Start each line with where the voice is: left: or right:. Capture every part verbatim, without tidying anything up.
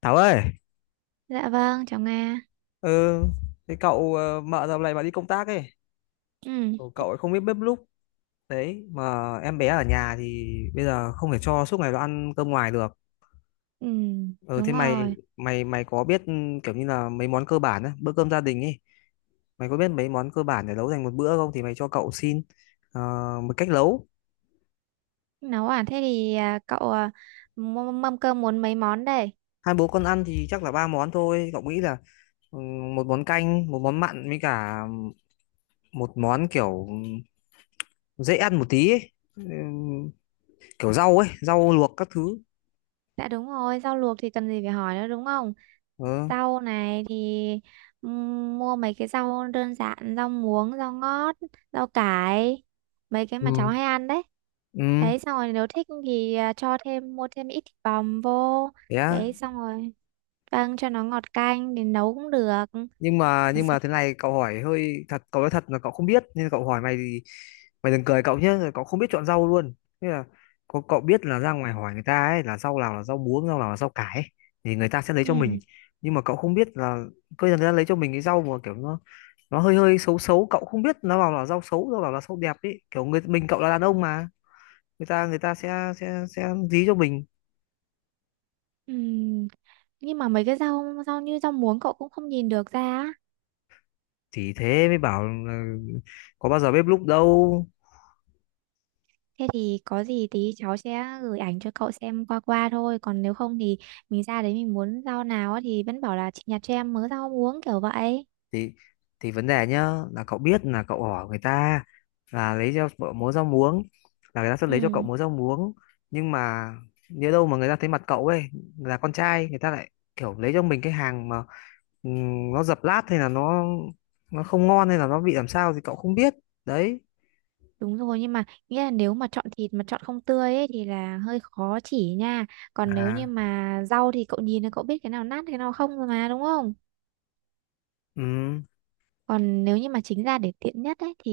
left: Thảo ơi,
right: Dạ vâng, cháu Nga.
left: ừ, thế cậu ờ, mợ dạo này mà đi công tác ấy,
right: Ừ,
left: cậu cậu ấy không biết bếp núc đấy, mà em bé ở nhà thì bây giờ không thể cho suốt ngày nó ăn cơm ngoài được.
right: ừ,
left: Ừ, thế
right: đúng
left: mày
right: rồi.
left: mày mày có biết ừ, kiểu như là mấy món cơ bản á, bữa cơm gia đình ấy, mày có biết mấy món cơ bản để nấu thành một bữa không? Thì mày cho cậu xin ờ, một cách nấu.
right: Nấu à? Thế thì à, cậu à, mâm mâm cơm muốn mấy món đây?
left: Hai bố con ăn thì chắc là ba món thôi. Cậu nghĩ là ừ, một món canh, một món mặn với cả một món kiểu ừ, dễ ăn một tí ấy. Ừ, kiểu rau ấy rau luộc các thứ.
right: Dạ đúng rồi, rau luộc thì cần gì phải hỏi nữa đúng không?
left: Ờ.
right: Rau này thì ừm, mua mấy cái rau đơn giản, rau muống, rau ngót, rau cải, mấy cái mà cháu
left: Ừ.
right: hay ăn đấy.
left: Ừ.
right: Đấy, xong rồi nếu thích thì à, cho thêm, mua thêm ít thịt bòm vô.
left: Thế á.
right: Đấy, xong rồi. Vâng, cho nó ngọt canh để nấu cũng được.
left: Nhưng mà nhưng mà thế này cậu hỏi hơi thật, cậu nói thật là cậu không biết nên cậu hỏi mày thì mày đừng cười cậu nhé, cậu không biết chọn rau luôn. Thế là cậu, cậu biết là ra ngoài hỏi người ta ấy, là rau nào là rau muống, rau nào là rau cải ấy, thì người ta sẽ lấy cho mình,
right: Ừ.
left: nhưng mà cậu không biết là cơ người ta lấy cho mình cái rau mà kiểu nó nó hơi hơi xấu xấu, cậu không biết nó bảo là rau xấu rau bảo là rau đẹp ấy, kiểu người mình cậu là đàn ông mà, người ta người ta sẽ sẽ sẽ dí cho mình.
right: Ừ. Nhưng mà mấy cái rau rau như rau muống cậu cũng không nhìn được ra á.
left: Thì thế mới bảo là có bao giờ bếp núc đâu.
right: Thế thì có gì tí cháu sẽ gửi ảnh cho cậu xem qua qua thôi, còn nếu không thì mình ra đấy mình muốn rau nào á thì vẫn bảo là chị nhặt cho em mớ rau muống kiểu vậy.
left: Thì thì vấn đề nhá là cậu biết là cậu hỏi người ta là lấy cho cậu múa rau muống là người ta sẽ lấy cho cậu
right: Ừ
left: múa rau muống, nhưng mà nếu đâu mà người ta thấy mặt cậu ấy là con trai, người ta lại kiểu lấy cho mình cái hàng mà ừm, nó dập lát hay là nó nó không ngon hay là nó bị làm sao thì cậu không biết đấy.
right: đúng rồi, nhưng mà nghĩa là nếu mà chọn thịt mà chọn không tươi ấy thì là hơi khó chỉ nha. Còn nếu như
left: À.
right: mà rau thì cậu nhìn là cậu biết cái nào nát cái nào không rồi mà đúng không.
left: Ừ.
right: Còn nếu như mà chính ra để tiện nhất ấy thì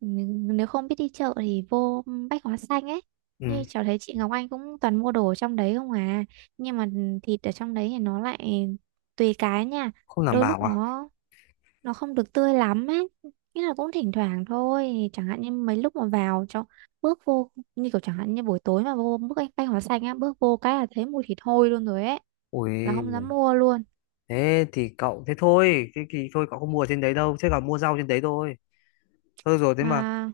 right: n- nếu không biết đi chợ thì vô Bách Hóa Xanh ấy,
left: Ừ,
right: như cháu thấy chị Ngọc Anh cũng toàn mua đồ ở trong đấy không à. Nhưng mà thịt ở trong đấy thì nó lại tùy cái nha,
left: không đảm
right: đôi lúc
left: bảo à.
right: nó nó không được tươi lắm ấy, nghĩa là cũng thỉnh thoảng thôi. Chẳng hạn như mấy lúc mà vào cho bước vô như kiểu chẳng hạn như buổi tối mà vô bước Bách Hóa Xanh á, bước vô cái là thấy mùi thịt hôi luôn rồi ấy, là không dám
left: Ui,
right: mua luôn.
left: thế thì cậu, thế thôi, thế thì thôi cậu không mua ở trên đấy đâu, thế còn mua rau trên đấy thôi. Thôi rồi. Thế mà
right: mà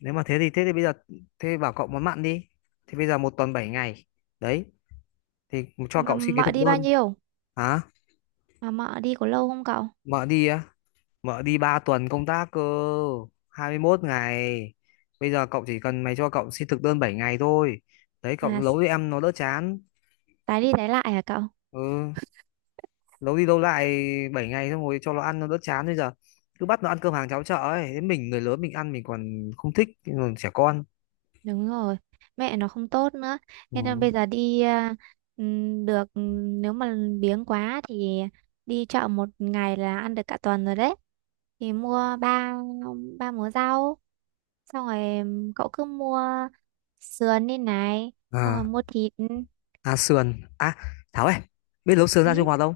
left: nếu mà thế thì, thế thì bây giờ thế bảo cậu món mặn đi. Thì bây giờ một tuần bảy ngày đấy, thì cho
right: mà
left: cậu xin cái
right: mợ
left: thực
right: đi bao
left: đơn.
right: nhiêu?
left: Hả?
right: Mà mợ đi có lâu không cậu?
left: Mợ đi á? Mợ đi ba tuần công tác cơ, hai mươi mốt ngày. Bây giờ cậu chỉ cần mày cho cậu xin thực đơn bảy ngày thôi đấy, cậu
right: À,
left: nấu
right: s-
left: cho
right: s-
left: em nó đỡ chán.
right: tái đi tái lại hả cậu?
left: Ừ, lâu đi lâu lại, bảy ngày xong rồi cho nó ăn nó đỡ chán. Bây giờ cứ bắt nó ăn cơm hàng cháo chợ ấy, thế mình người lớn mình ăn mình còn không thích, còn trẻ con.
right: Đúng rồi, mẹ nó không tốt nữa. Thế nên bây
left: Ừ.
right: giờ đi à, ừm, được, ừm, nếu mà biếng quá thì đi chợ một ngày là ăn được cả tuần rồi đấy. Thì mua ba ba múa rau, xong rồi cậu cứ mua sườn đi này, xong rồi
left: À,
right: mua thịt.
left: à sườn à. Thảo ơi, biết nấu sườn ra Trung
right: Ừ,
left: Hoa không?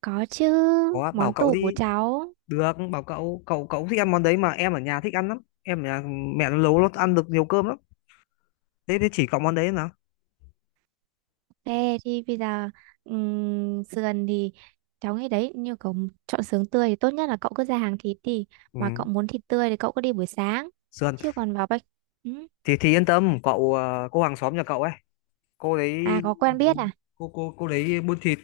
right: có chứ,
left: Có bảo
right: món
left: cậu
right: tủ của
left: đi,
right: cháu.
left: được bảo cậu, cậu cậu thích ăn món đấy mà, em ở nhà thích ăn lắm, em ở nhà mẹ nó nấu nó ăn được nhiều cơm lắm. Thế thế chỉ cậu món đấy nào.
right: Thế thì bây giờ ừm, sườn thì cháu nghĩ đấy như cậu chọn sườn tươi thì tốt nhất là cậu cứ ra hàng thịt đi,
left: Ừ.
right: mà cậu muốn thịt tươi thì cậu cứ đi buổi sáng,
left: Sườn
right: chứ còn vào bách. Ừ.
left: thì thì yên tâm cậu, ờ, cô hàng xóm nhà cậu ấy, cô
right: À
left: đấy,
right: có quen biết à?
left: cô cô cô đấy buôn thịt,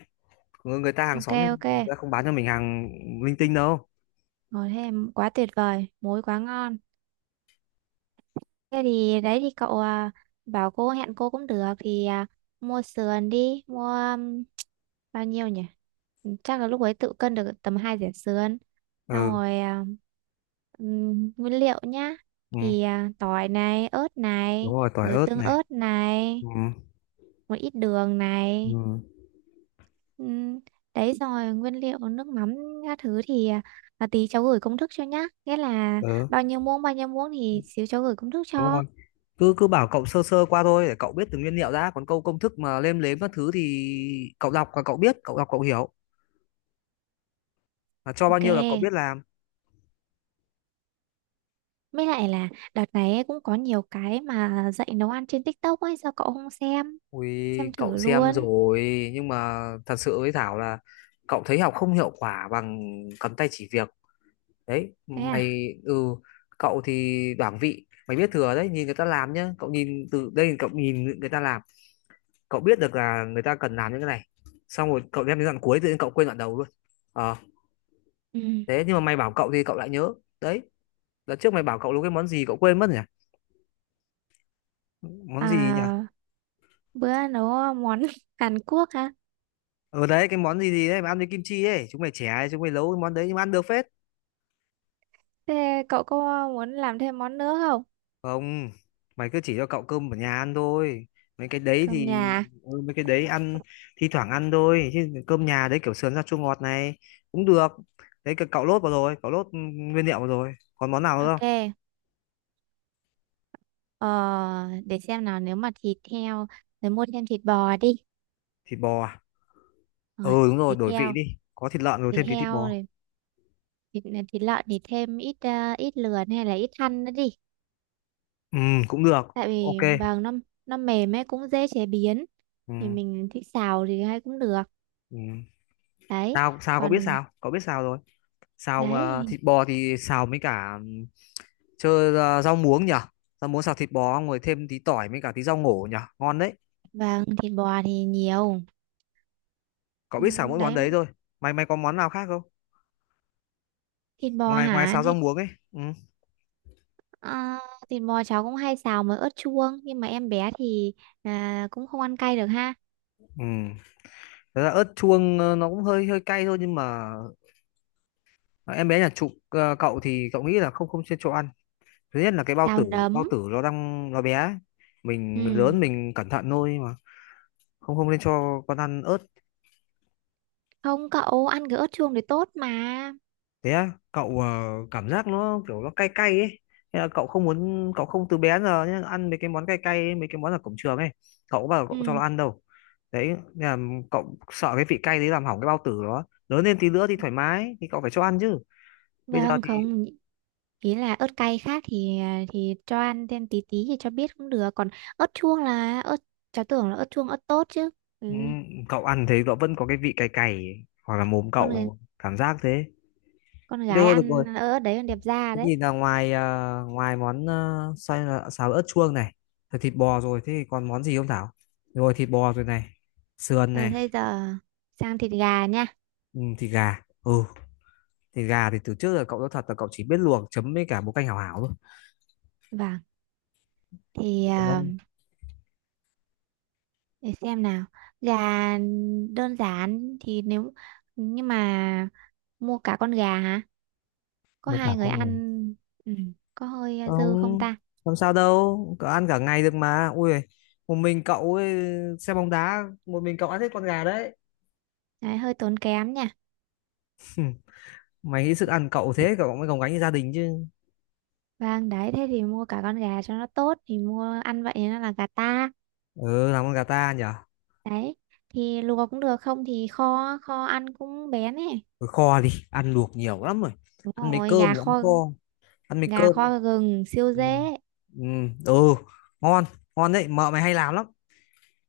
left: người người ta hàng
right: Ok,
left: xóm nhưng
right: ok
left: mình đã không bán cho mình hàng linh tinh đâu.
right: rồi. Thế em- quá tuyệt vời, muối quá ngon. Thế thì đấy thì cậu à, bảo cô hẹn cô cũng được thì à, mua sườn đi, mua um, bao nhiêu nhỉ? Ừ, chắc là lúc ấy tự cân được tầm hai dẻ sườn, xong
left: Ừ,
right: rồi à, ừm, nguyên liệu nhá,
left: ừ
right: thì à, tỏi này ớt
left: đúng
right: này,
left: rồi, tỏi
right: rồi
left: ớt
right: tương
left: này.
right: ớt này,
left: Ừ.
right: một ít đường
left: Ừ.
right: này. ừm, Đấy, xong rồi nguyên liệu nước mắm các thứ thì à, à, tí cháu gửi công thức cho nhá, nghĩa là
left: Ừ
right: bao nhiêu muỗng bao nhiêu muỗng thì xíu cháu gửi công thức
left: đúng
right: cho.
left: rồi, cứ cứ bảo cậu sơ sơ qua thôi để cậu biết từng nguyên liệu đã, còn câu công thức mà lêm lếm các thứ thì cậu đọc và cậu biết, cậu đọc cậu hiểu là cho bao nhiêu là cậu
right: Ok.
left: biết làm.
right: Mới lại là đợt này ấy cũng có nhiều cái mà dạy nấu ăn trên TikTok ấy, sao cậu không xem?
left: Ui
right: Xem thử
left: cậu xem
right: luôn.
left: rồi, nhưng mà thật sự với Thảo là cậu thấy học không hiệu quả bằng cầm tay chỉ việc đấy
right: Thế à?
left: mày. Ừ, cậu thì đoảng vị mày biết thừa đấy, nhìn người ta làm nhá, cậu nhìn từ đây cậu nhìn người ta làm, cậu biết được là người ta cần làm những cái này, xong rồi cậu đem đến đoạn cuối tự nhiên cậu quên đoạn đầu luôn. Ờ.
right: Ừ.
left: Thế nhưng mà mày bảo cậu thì cậu lại nhớ đấy. Lần trước mày bảo cậu nấu cái món gì cậu quên mất nhỉ? Món
right: À,
left: gì nhỉ?
right: bữa nấu món Hàn Quốc hả?
left: Ờ đấy, cái món gì gì đấy mà ăn với kim chi ấy, chúng mày trẻ chúng mày nấu cái món đấy nhưng mà ăn được phết.
right: Thế cậu có muốn làm thêm món nữa không?
left: Không, mày cứ chỉ cho cậu cơm ở nhà ăn thôi, mấy cái đấy
right: Cơm
left: thì
right: nhà.
left: ừ, mấy cái đấy ăn thi thoảng ăn thôi, chứ cơm nhà đấy kiểu sườn rau chua ngọt này cũng được. Đấy cái cậu lốt vào rồi, cậu lốt ừ, nguyên liệu vào rồi, còn món nào nữa không?
right: Ok. Ờ, để xem nào, nếu mà thịt heo, rồi mua thêm thịt bò đi.
left: Thịt bò à?
right: Rồi,
left: Ừ đúng rồi,
right: thịt
left: đổi vị
right: heo,
left: đi, có thịt lợn rồi
right: thịt
left: thêm tí thịt
right: heo
left: bò.
right: rồi thịt, thịt lợn thì thêm ít ờ, ít lườn hay là ít thăn nữa đi.
left: Ừ, cũng được.
right: Tại vì
left: OK.
right: vàng nó nó mềm ấy cũng dễ chế biến,
left: Ừ.
right: thì mình thích xào thì hay cũng được.
left: Ừ.
right: Đấy,
left: sao sao cậu biết,
right: còn
left: sao cậu biết, sao rồi. Xào mà
right: đấy
left: thịt bò thì xào mấy cả ừ, chơi ờ, rau muống nhỉ, rau muống xào thịt bò xong rồi thêm tí tỏi với cả tí rau ngổ nhỉ, ngon đấy.
right: vàng thịt bò thì nhiều.
left: Cậu
right: Ừ,
left: biết xả mỗi món
right: đấy
left: đấy thôi. Mày mày có món nào khác không,
right: thịt bò
left: ngoài ngoài
right: hả
left: xào rau
right: thịt
left: muống ấy. Ừ.
right: ờ, thịt bò cháu cũng hay xào với ớt chuông, nhưng mà em bé thì à, cũng không ăn cay được ha.
left: Ừ. Thật ra ớt chuông ờ, nó cũng hơi hơi cay thôi, nhưng mà em bé nhà trụ, ờ, cậu thì cậu nghĩ là không, không chuyên cho ăn. Thứ nhất là cái bao
right: Xào
left: tử, bao
right: nấm.
left: tử nó đang nó bé ấy. Mình người
right: Ừ
left: lớn mình cẩn thận thôi mà, không không nên cho con ăn ớt.
right: không cậu ăn cái ớt chuông thì tốt mà.
left: Thế á cậu? ờ, cảm giác nó kiểu nó cay cay ấy. Thế là cậu không muốn, cậu không từ bé đến giờ nhá, ăn mấy cái món cay cay ấy, mấy cái món ở cổng trường ấy, cậu có bao giờ cậu cho nó
right: Ừ
left: ăn đâu đấy. Nên là cậu sợ cái vị cay đấy làm hỏng cái bao tử, đó lớn lên tí nữa thì thoải mái thì cậu phải cho ăn chứ, bây giờ
right: vâng
left: thì
right: không, ý là ớt cay khác thì à, thì cho ăn thêm tí tí thì cho biết cũng được, còn ớt chuông là ớt, cháu tưởng là ớt chuông ớt tốt chứ. Ừ.
left: ừ, cậu ăn thấy cậu vẫn có cái vị cay cay ấy, hoặc là mồm
right: con người-
left: cậu cảm giác thế.
right: con
left: Được
right: gái
left: rồi, được
right: ăn
left: rồi,
right: ớt đấy còn đẹp da
left: thế
right: đấy.
left: thì là ngoài ờ, ngoài món ờ, xoay là xào ớt chuông này, rồi thịt bò rồi, thế thì còn món gì không Thảo? Rồi thịt bò rồi này, sườn
right: Ờ,
left: này.
right: thế giờ sang thịt gà nha.
left: Ừ, thịt gà. Ừ, thịt gà thì từ trước giờ cậu nói thật là cậu chỉ biết luộc chấm với cả một canh hảo hảo thôi.
right: Vâng, thì
left: Có
right: à,
left: món
right: để xem nào, gà đơn giản thì nếu nhưng mà mua cả con gà hả? Có
left: một cả
right: hai người
left: con người,
right: ăn. Ừ. Có hơi dư không
left: không
right: ta?
left: làm sao đâu, cậu ăn cả ngày được mà, ui giời, một mình cậu ấy, xem bóng đá một mình cậu ăn hết con gà đấy.
right: Đấy, hơi tốn kém nha.
left: Mày nghĩ sức ăn cậu thế cậu mới gồng gánh gia đình chứ.
right: Vâng, đấy, thế thì mua cả con gà cho nó tốt thì mua ăn vậy, nó là gà ta.
left: Ừ, làm con gà ta nhỉ.
right: Đấy, thì luộc cũng được không thì kho, kho ăn cũng bén ấy.
left: Thôi kho đi, ăn luộc nhiều lắm rồi.
right: Đúng
left: Ăn mấy
right: rồi,
left: cơm
right: gà
left: thì ăn
right: kho,
left: kho, ăn mấy
right: gà
left: cơm.
right: kho gừng siêu
left: Ừ.
right: dễ.
left: Ừ, ừ, ngon, ngon đấy, mợ mày hay làm lắm.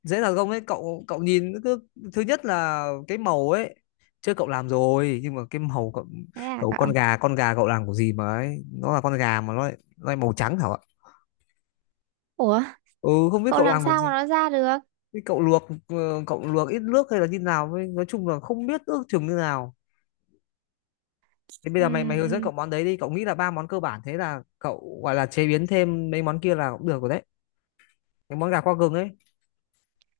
left: Dễ là công đấy, cậu cậu nhìn cứ, thứ nhất là cái màu ấy. Chưa cậu làm rồi, nhưng mà cái màu cậu,
right: Thế à
left: cậu
right: cậu?
left: con gà, con gà cậu làm của gì mà ấy, nó là con gà mà nó lại, nó lại màu trắng hả ạ?
right: Ủa,
left: Ừ, không biết
right: cậu
left: cậu
right: làm
left: làm của
right: sao
left: gì.
right: mà nó ra được?
left: Thế cậu luộc ờ, cậu luộc ít nước hay là như nào, với, nói chung là không biết ước chừng như nào. Thế bây giờ mày mày hướng dẫn
right: Ừm,
left: cậu món đấy đi, cậu nghĩ là ba món cơ bản thế là cậu gọi là chế biến thêm mấy món kia là cũng được rồi đấy. Cái món gà qua gừng ấy, hướng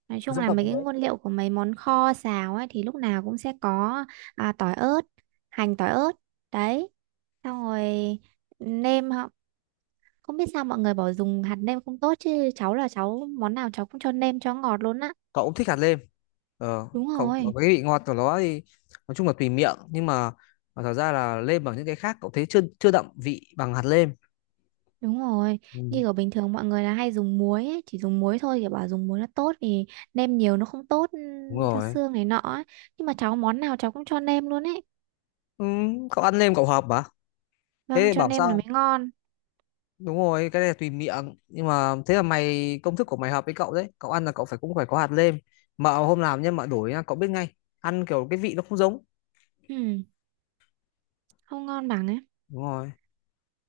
right: nói chung
left: dẫn
right: là
left: cậu
right: mấy
left: món
right: cái
left: đấy.
right: nguyên liệu của mấy món kho xào ấy thì lúc nào cũng sẽ có à, tỏi ớt, hành tỏi ớt. Đấy, xong rồi nêm. Không biết sao mọi người bảo dùng hạt nêm không tốt, chứ cháu là cháu món nào cháu cũng cho nêm cho ngọt luôn á.
left: Cậu cũng thích hạt lêm. Ờ,
right: Đúng
left: cậu cậu
right: rồi,
left: cái vị ngọt của nó thì nói chung là tùy miệng, nhưng mà, mà thật ra là lêm ở những cái khác cậu thấy chưa chưa đậm vị bằng hạt lêm.
right: đúng rồi.
left: Ừ,
right: Như ở bình thường mọi người là hay dùng muối ấy, chỉ dùng muối thôi, kiểu bảo dùng muối nó tốt vì nêm nhiều nó không tốt,
left: đúng
right: ừm, cho
left: rồi.
right: xương này nọ ấy. Nhưng mà cháu món nào cháu cũng cho nêm luôn ấy.
left: Ừ, cậu ăn lêm cậu hợp mà.
right: Vâng,
left: Thế
right: cho
left: bảo
right: nêm là
left: sao?
right: mới ngon.
left: Đúng rồi, cái này là tùy miệng nhưng mà thế là mày công thức của mày hợp với cậu đấy. Cậu ăn là cậu phải, cũng phải có hạt lêm. Mà hôm làm nhá, mà đổi nhá, cậu biết ngay. Ăn kiểu cái vị nó không giống,
right: Ừ, không ngon bằng ấy.
left: đúng rồi.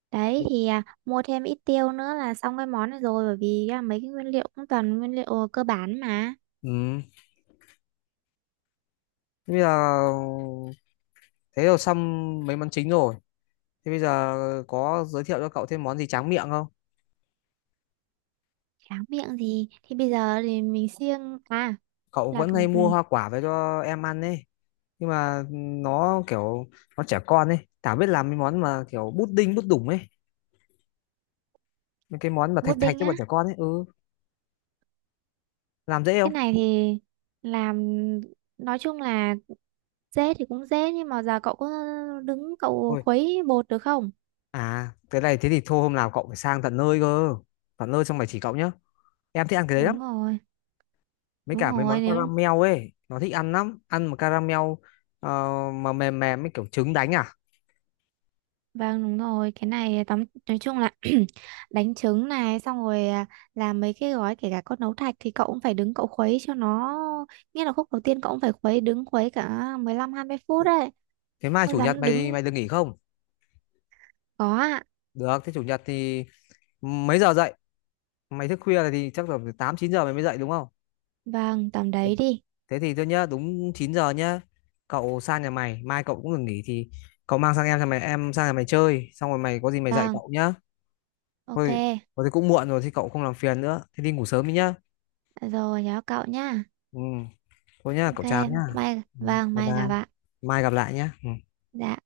right: Đấy thì à, mua thêm ít tiêu nữa là xong cái món này rồi, bởi vì à, mấy cái nguyên liệu cũng toàn nguyên liệu cơ bản mà.
left: Ừ. Thế bây giờ thế rồi xong mấy món chính rồi, thế bây giờ có giới thiệu cho cậu thêm món gì tráng miệng không?
right: Tráng miệng thì thì bây giờ thì mình siêng à
left: Cậu
right: là
left: vẫn hay mua
right: c-
left: hoa quả về cho em ăn ấy, nhưng mà ừ, nó kiểu nó trẻ con ấy, Thảo biết làm mấy món mà kiểu bút đinh bút đủng ấy, mấy cái món mà thạch thạch
right: pudding
left: cho
right: á?
left: bọn trẻ con ấy, ừ làm dễ
right: Cái
left: không?
right: này thì làm nói chung là dễ thì cũng dễ, nhưng mà giờ cậu có đứng cậu
left: Ôi,
right: khuấy bột được không?
left: à cái này thế thì thôi hôm nào cậu phải sang tận nơi cơ, tận nơi xong mày chỉ cậu nhá, em thích ăn cái đấy lắm,
right: Đúng rồi,
left: mấy
right: đúng
left: cả mấy món
right: rồi, nếu
left: caramel ấy, nó thích ăn lắm ăn mà caramel. ờ, mà mềm mềm mấy kiểu trứng đánh à.
right: vâng đúng rồi cái này tóm nói chung là đánh trứng này, xong rồi à, làm mấy cái gói kể cả con nấu thạch thì cậu cũng phải đứng cậu khuấy cho nó, nghĩa là khúc đầu tiên cậu cũng phải khuấy đứng khuấy cả mười lăm hai mươi phút đấy
left: Thế mai
right: mới
left: chủ nhật
right: dám
left: mày
right: đứng.
left: mày được nghỉ không?
right: Có ạ.
left: Được, thế chủ nhật thì mấy giờ dậy? Mày thức khuya thì chắc là tám chín giờ mày mới dậy đúng không?
right: Vâng tầm đấy đi.
left: Thế thì tôi nhớ đúng chín giờ nhá, cậu sang nhà mày, mai cậu cũng được nghỉ thì cậu mang sang em, sang mày, em sang nhà mày chơi xong rồi mày có gì mày dạy
right: Vâng,
left: cậu nhá.
right: ok
left: Thôi, thôi thì cũng muộn rồi thì cậu không làm phiền nữa, thế đi ngủ sớm đi nhá.
right: rồi nhớ cậu nhá.
left: Ừ, thôi nhá, cậu
right: Ok,
left: chào nhá.
right: mai
left: Ừ,
right: vâng,
left: bye
right: mai gặp
left: bye.
right: bạn.
left: Mai gặp lại nhá. Ừ.
right: Dạ.